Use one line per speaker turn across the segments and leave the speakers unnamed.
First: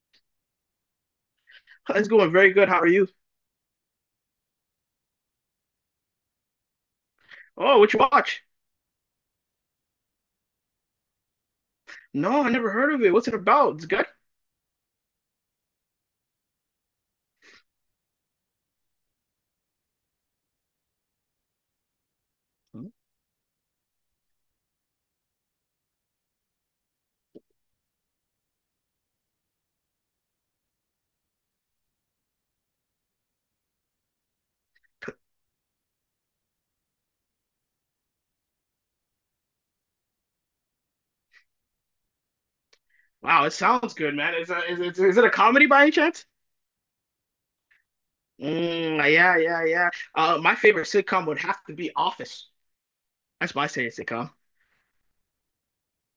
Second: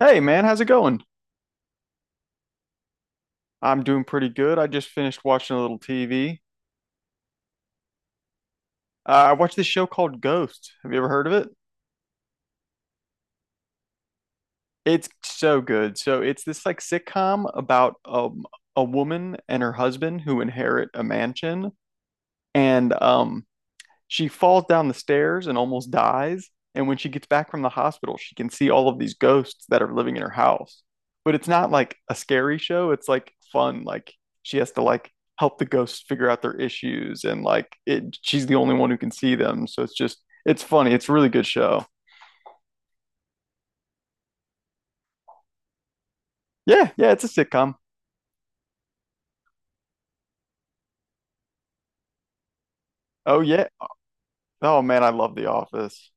Hey man, how's it going?
It's going very good. How are you?
I'm doing pretty good. I just finished watching a little TV.
Oh, what you watch?
I watched this show called Ghost. Have you ever heard of it?
No, I never heard of it. What's it about? It's good.
It's so good. So it's this like sitcom about a woman and her husband who inherit a mansion,
Hmm?
and she falls down the stairs and almost dies. And when she gets back from the hospital, she can see all of these ghosts that are living in her house. But it's not like a scary show. It's like fun. Like she has to like help the ghosts figure out their issues and like it she's the only one who can see them. So it's just it's funny. It's a really good show.
Wow, it sounds good, man. Is it a comedy by any chance?
Yeah, yeah, it's a sitcom.
Mm, yeah, yeah, yeah. My favorite sitcom would have to be Office.
Oh
That's my
yeah.
favorite sitcom.
Oh man, I love The Office.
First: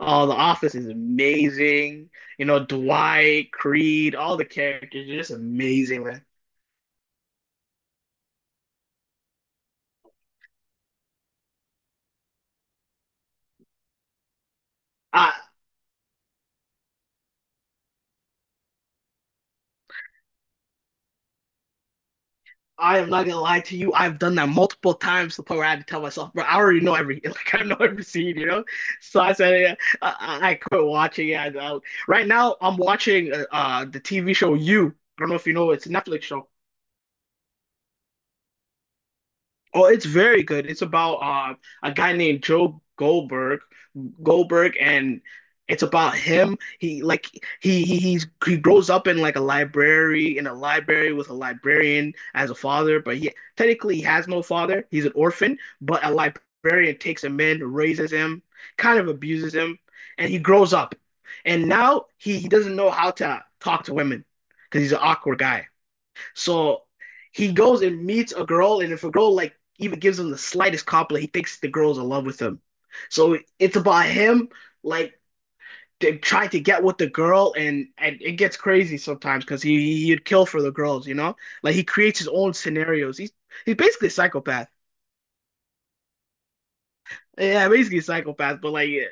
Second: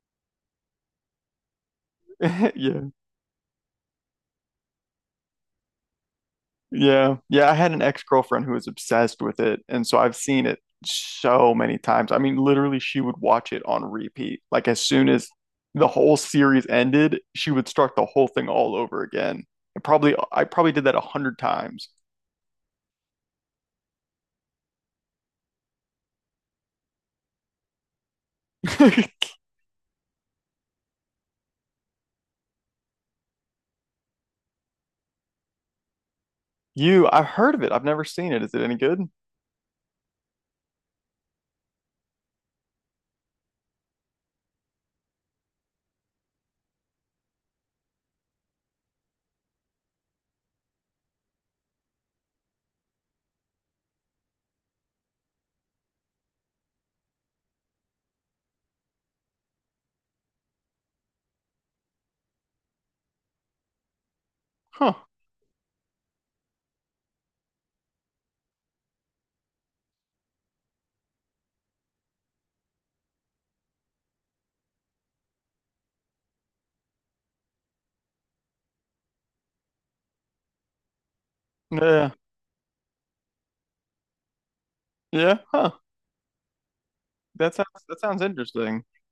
Oh, The Office is amazing. You know,
Yeah.
Dwight, Creed, all the characters are just amazing, man.
Yeah. Yeah. I had an ex-girlfriend who was obsessed with it. And so I've seen it so many times. I mean, literally, she would watch it on repeat. Like, as soon as
I,
the whole series ended, she would start the whole thing all over again. And probably, I probably did that a hundred times.
I am not gonna lie to you. I've done that multiple times to the point where I had to tell myself, bro, I already know every like I know every scene, you know. So I said, yeah, I quit watching. Yeah, right now I'm watching the TV show You. I don't know if you know, it's a Netflix show.
You, I've heard of it. I've never seen it. Is it any good?
Oh, it's very good. It's about a guy named Joe Goldberg, Goldberg, and it's about him. He like he he's, He grows up in like a library with a librarian as a father, but he technically he has no father. He's an orphan, but a librarian takes him in, raises him, kind of abuses him, and he grows up. And now he doesn't know how to talk to women because he's
Huh.
an awkward guy. So he goes and meets a girl, and if a girl like even gives him the slightest compliment, he thinks the girl's in love with him. So it's about him like trying to get with the girl, and it gets crazy sometimes because he'd kill for the girls, you know? Like he
Yeah.
creates his own scenarios. He's basically a psychopath.
Yeah. Huh. That
Yeah,
sounds,
basically
that
a
sounds
psychopath, but
interesting.
like yeah,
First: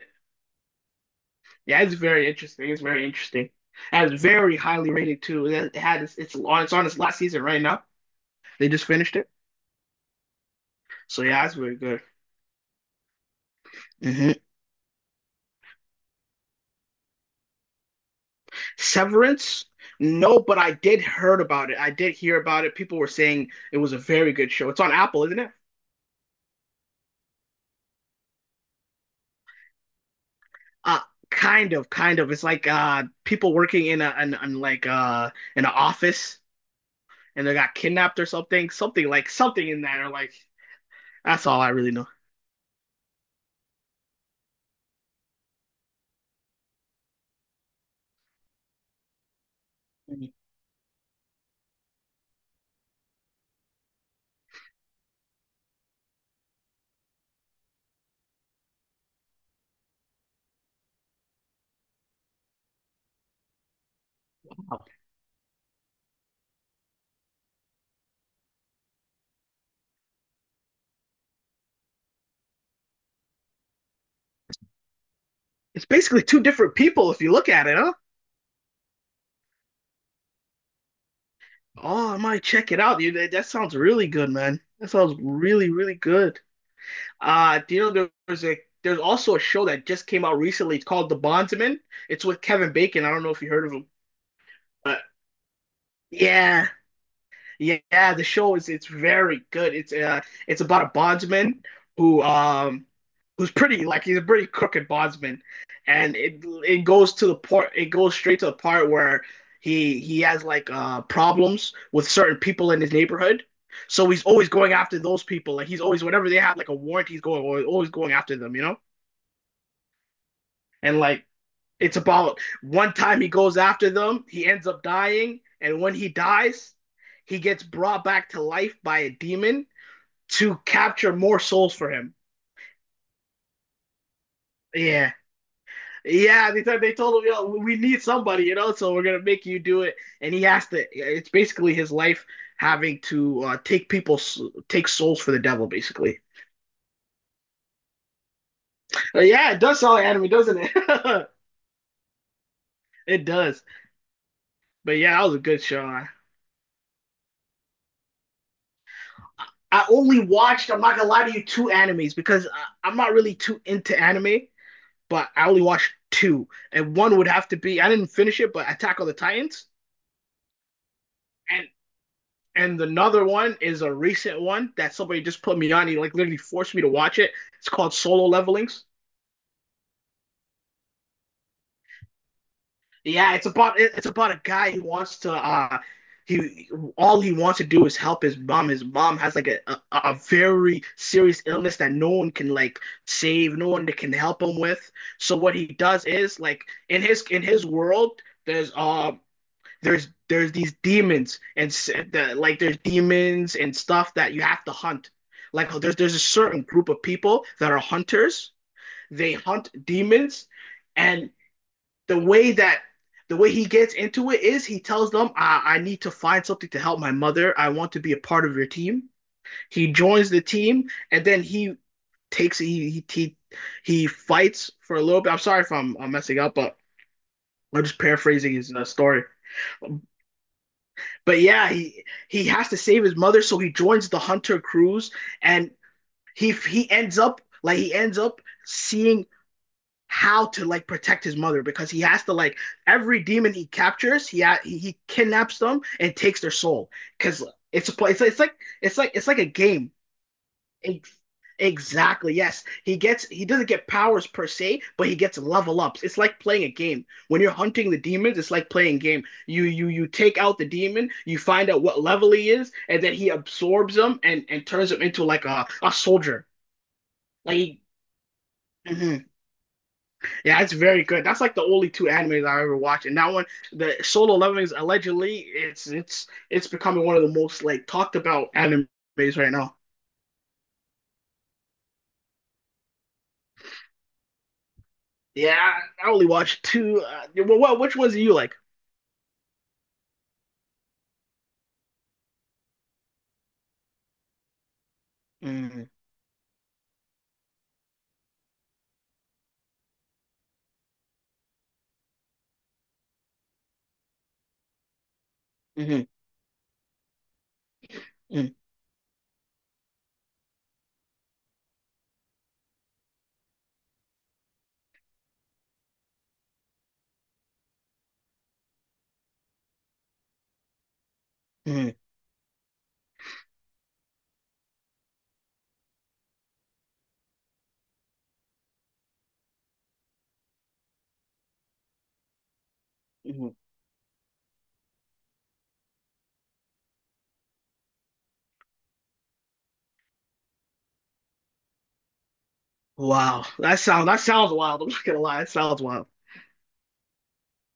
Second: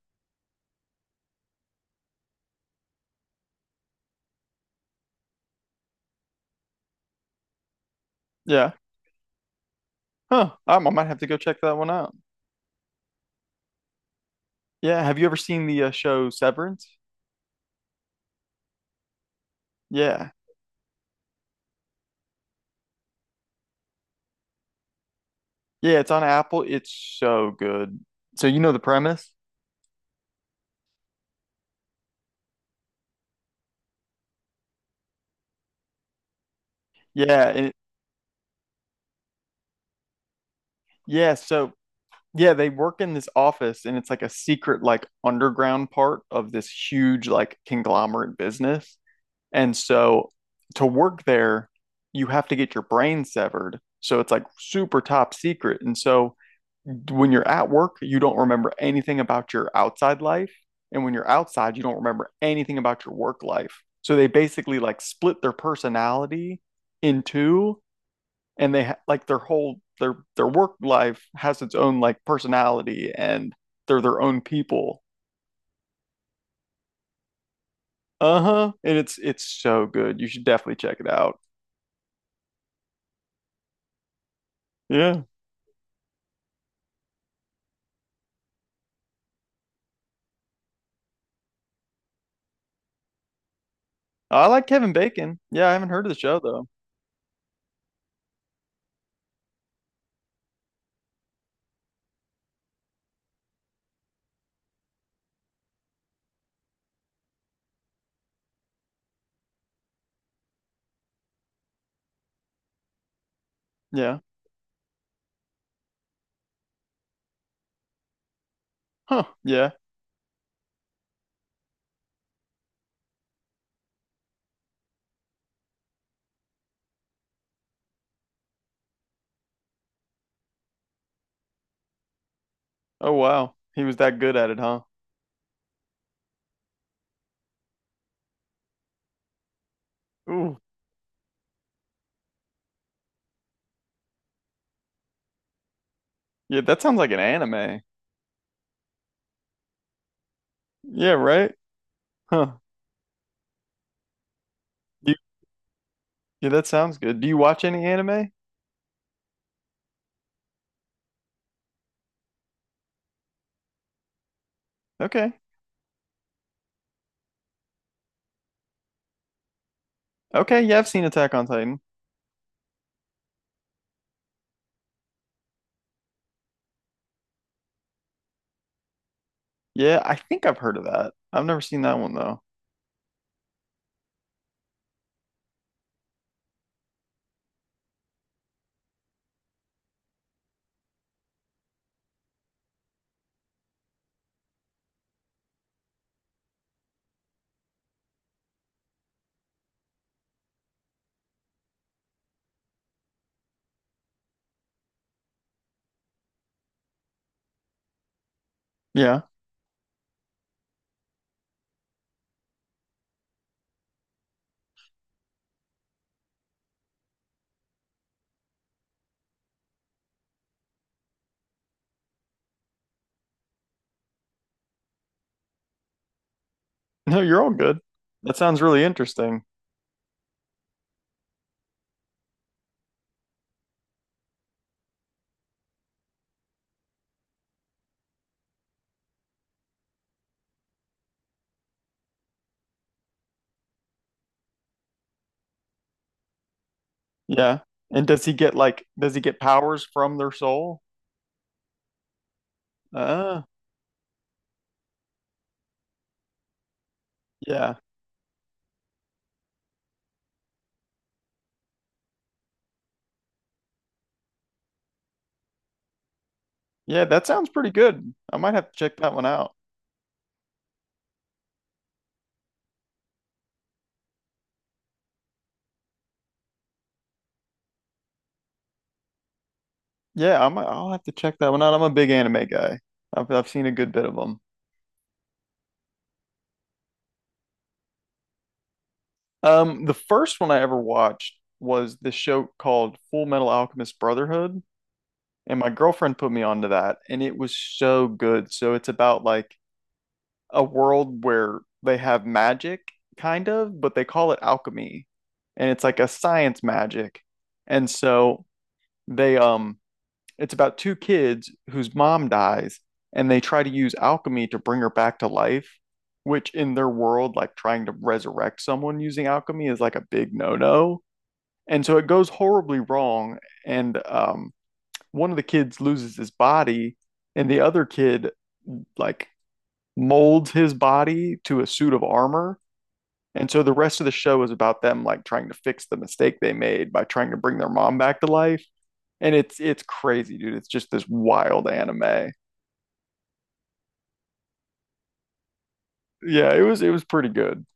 yeah, it's very interesting. It's very interesting. And it's very highly rated too. And It had it's on its last season right now. They
Yeah.
just finished it.
Huh. I might have
So
to go
yeah, it's
check that
very
one
good.
out.
hmm
Yeah. Have you ever seen the show Severance?
Severance?
Yeah.
No, but I did heard about it. I did hear about it. People were saying it was a very good show. It's on Apple, isn't it?
Yeah, it's on Apple. It's so good. So you know the premise?
Uh, Kind of, kind of. It's like people working in an in an office and
Yeah,
they
it,
got kidnapped or something. Something like something in that or like
yeah,
that's all I
so
really know.
yeah, they work in this office and it's like a secret like underground part of this huge like conglomerate business. And so
Wow.
to work there, you have to get your brain severed. So it's like super top secret. And so when you're at work, you don't remember anything about your outside life. And when you're outside, you don't remember anything about your work life. So they basically like split their personality in two and like their whole their work life has its own like personality and they're their own people.
It's basically two different people if you look at it, huh?
Uh-huh. And it's so good. You should definitely check it out.
Oh, I might check it out, dude. That sounds really good, man. That sounds
Yeah.
really, really good. Do you know there's also a show that just came out recently. It's called The Bondsman. It's with Kevin Bacon. I don't know if you heard of him,
I like Kevin
but
Bacon. Yeah, I haven't heard of the show though.
yeah, yeah, yeah, the show is it's very good. It's about a bondsman who who's pretty like he's a pretty crooked bondsman, and it goes to the part it goes straight to the part where he has like problems with certain people in his neighborhood. So
Yeah.
he's always going after those people. Like he's always whenever they have like a warrant, he's going always going after them. You know.
Huh. Yeah.
And like it's about one time he goes after them, he ends up dying, and when he dies, he gets brought back to life by a demon to capture more souls for him.
Oh wow. He was that good at it, huh?
Yeah. Yeah, they told him, yo, we need somebody, you know, so we're going to make you do it. And he
Ooh.
has to, it's basically his life having to take souls for the devil, basically.
Yeah, that sounds like an anime.
But yeah, it does sound like anime, doesn't
Yeah,
it?
right? Huh.
It does. But yeah,
You,
that was a good show.
yeah, that sounds good. Do you watch any anime?
I only watched, I'm not gonna lie to you, two animes because am not really too into anime, but
Okay.
I only watched two. And one would have to be, I didn't finish it, but Attack on the Titans.
Okay, yeah, I've seen Attack on
And
Titan.
another one is a recent one that somebody just put me on. He like literally forced me to watch it. It's called Solo Levelings.
Yeah, I think I've heard of that. I've never seen that one though.
Yeah, it's about a guy who wants to he all he wants to do is help his mom. His mom has like a very serious illness that no one can like save, no one that can help him with. So what he does is like in his world, there's there's these demons and there's demons and stuff that you have to hunt. Like there's a certain group of people that are hunters.
Yeah.
They hunt demons. And the way that the way he gets into it is he tells them, I need to find something to help my mother. I want to be a part of your team. He joins the team and then he takes he, fights for a little bit. I'm sorry if I'm messing up, but
No, you're all good.
I'm just
That
paraphrasing
sounds
his
really
story.
interesting.
But yeah, he has to save his mother, so he joins the hunter crews and he ends up like he ends up seeing how to like protect his mother because he has to like every demon he captures, he kidnaps them and takes their soul because
Yeah.
it's a
And
play.
does he
It's
get
like
like does he
it's
get
like a
powers
game.
from their soul?
Ex- Exactly. Yes,
Uh,
he doesn't get powers per se, but he gets level ups. It's like playing a game. When you're
yeah.
hunting the demons, it's like playing game. You take out the demon, you find out what level he is, and then he absorbs them and turns him into like a soldier.
Yeah, that sounds pretty
Like.
good. I might have to check that one
Mhm.
out.
Yeah, it's very good. That's like the only two animes I've ever watched, and that one, the Solo Leveling, is allegedly it's it's becoming one of the most like talked about animes right now.
Yeah, I'll have to check that one out. I'm a big anime guy. I've seen a good bit of them.
Yeah, I only watched two. Yeah, well, what which ones do you like?
The first one I ever watched was this show called Full Metal Alchemist Brotherhood, and my
Mm,
girlfriend put me onto that, and it was so good. So it's about like a world where they have magic, kind of, but they call it alchemy, and it's like
mm,
a science magic. And so
mm,
they it's about two kids whose mom dies, and they try to use alchemy to bring her back to life. Which in their world, like trying to resurrect someone using alchemy is like a big no-no. And
mm,
so it goes horribly wrong. And one of the kids loses his body, and the other kid, like, molds his body to a suit of armor. And
mm.
so the rest of the show is about them like trying to fix the mistake they made by trying to bring their mom back to life. And it's crazy, dude. It's just this wild anime.
Wow, that sounds wild. I'm not gonna lie, that sounds wild.
Yeah, it was pretty good.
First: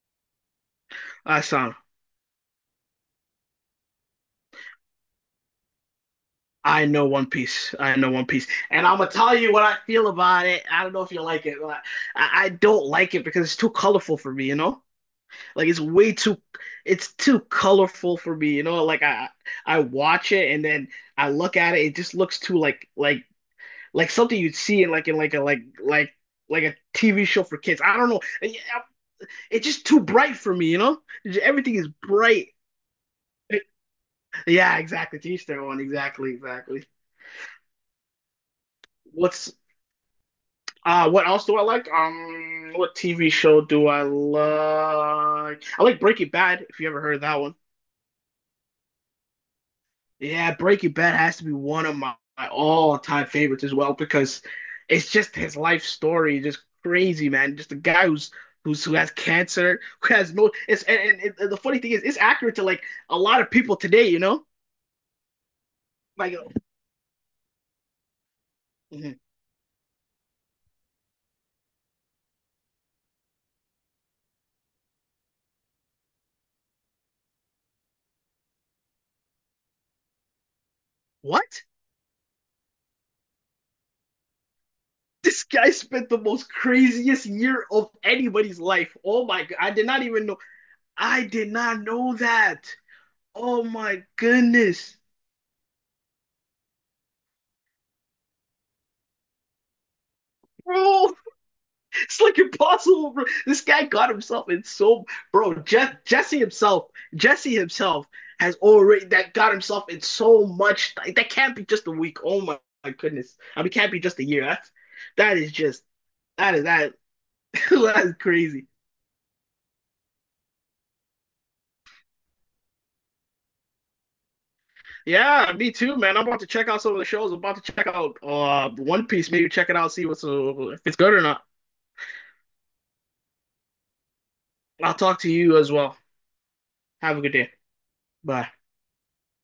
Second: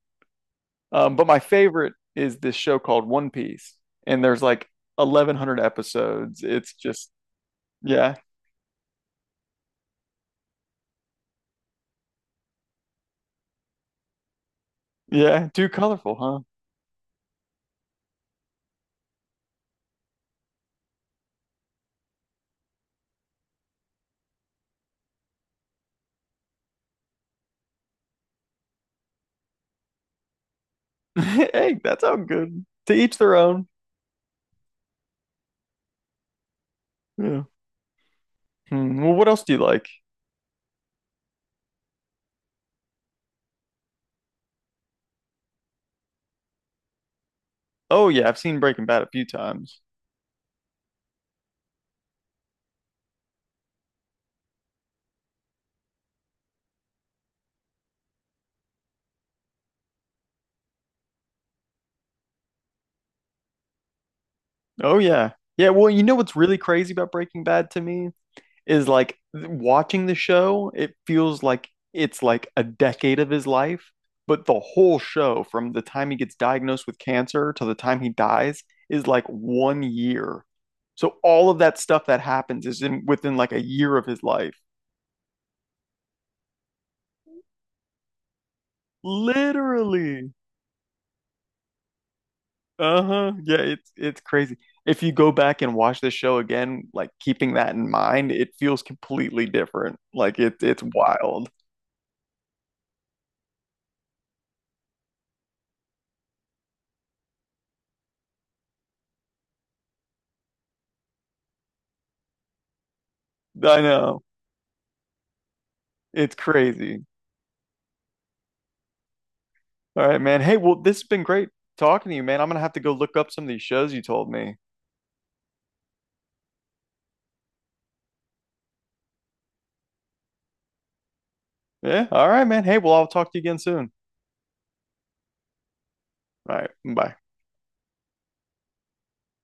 But my
That sound.
favorite is this show called One Piece, and there's like 1,100 episodes. It's
I know
just
One Piece. I know
yeah,
One Piece, and I'm gonna tell you what I feel about it. I don't know if you like it. But I don't like it because it's too colorful for me. You know.
yeah, too
Like it's way
colorful,
too
huh?
it's too colorful for me, you know? Like I watch it and then I look at it, it just looks too like something you'd see in like a a TV show for kids. I don't know. Yeah, it's just too bright for me, you know? It's- just- Everything
hey,
is
that's all
bright.
good. To each their own.
Yeah, exactly. To each their own. Exactly, exactly.
Yeah. Hmm. Well, what else do
What's
you like?
what else do I like? What TV show do I like? I like Breaking Bad, if you ever heard of that one.
Oh yeah, I've seen Breaking Bad a few times.
Yeah, Breaking Bad has to be one of my all-time favorites as well because it's just his life story, just crazy, man. Just a guy who has cancer, who has no. It's and the funny thing is, it's accurate to like a lot of people today. You know,
Oh yeah. Yeah, well, you know
like
what's really crazy about Breaking Bad to me is
mhm,
like watching the show, it feels like it's like a decade of his life, but the whole show from the time he gets diagnosed with cancer to the time he dies is like one year. So all of
what?
that stuff that happens is in within like a year of his life.
This guy spent the most craziest year of anybody's life. Oh my God, I did not even
Literally.
know. I did not know that.
Uh-huh. Yeah,
Oh
it's
my
it's crazy.
goodness,
If you go back and watch the show again, like keeping that in mind, it feels completely different. Like it's
bro.
wild.
It's like impossible. Bro. This guy got himself in so bro. Jesse himself has already that got himself in so much. That can't be just a week. Oh my, my goodness. I mean, it
I
can't be just
know.
a year. That is just
It's
that
crazy.
that is crazy.
All right, man. Hey, well, this has been great talking to you, man. I'm gonna have to go look up some of these shows you told me.
Yeah, me too, man. I'm about to check out some of the shows. I'm about to check out One Piece. Maybe check it out, see what's if it's good or not.
Yeah. All right, man. Hey, well, I'll talk to you again soon.
I'll talk to you as well.
All right. Bye.
Have a good day. Bye.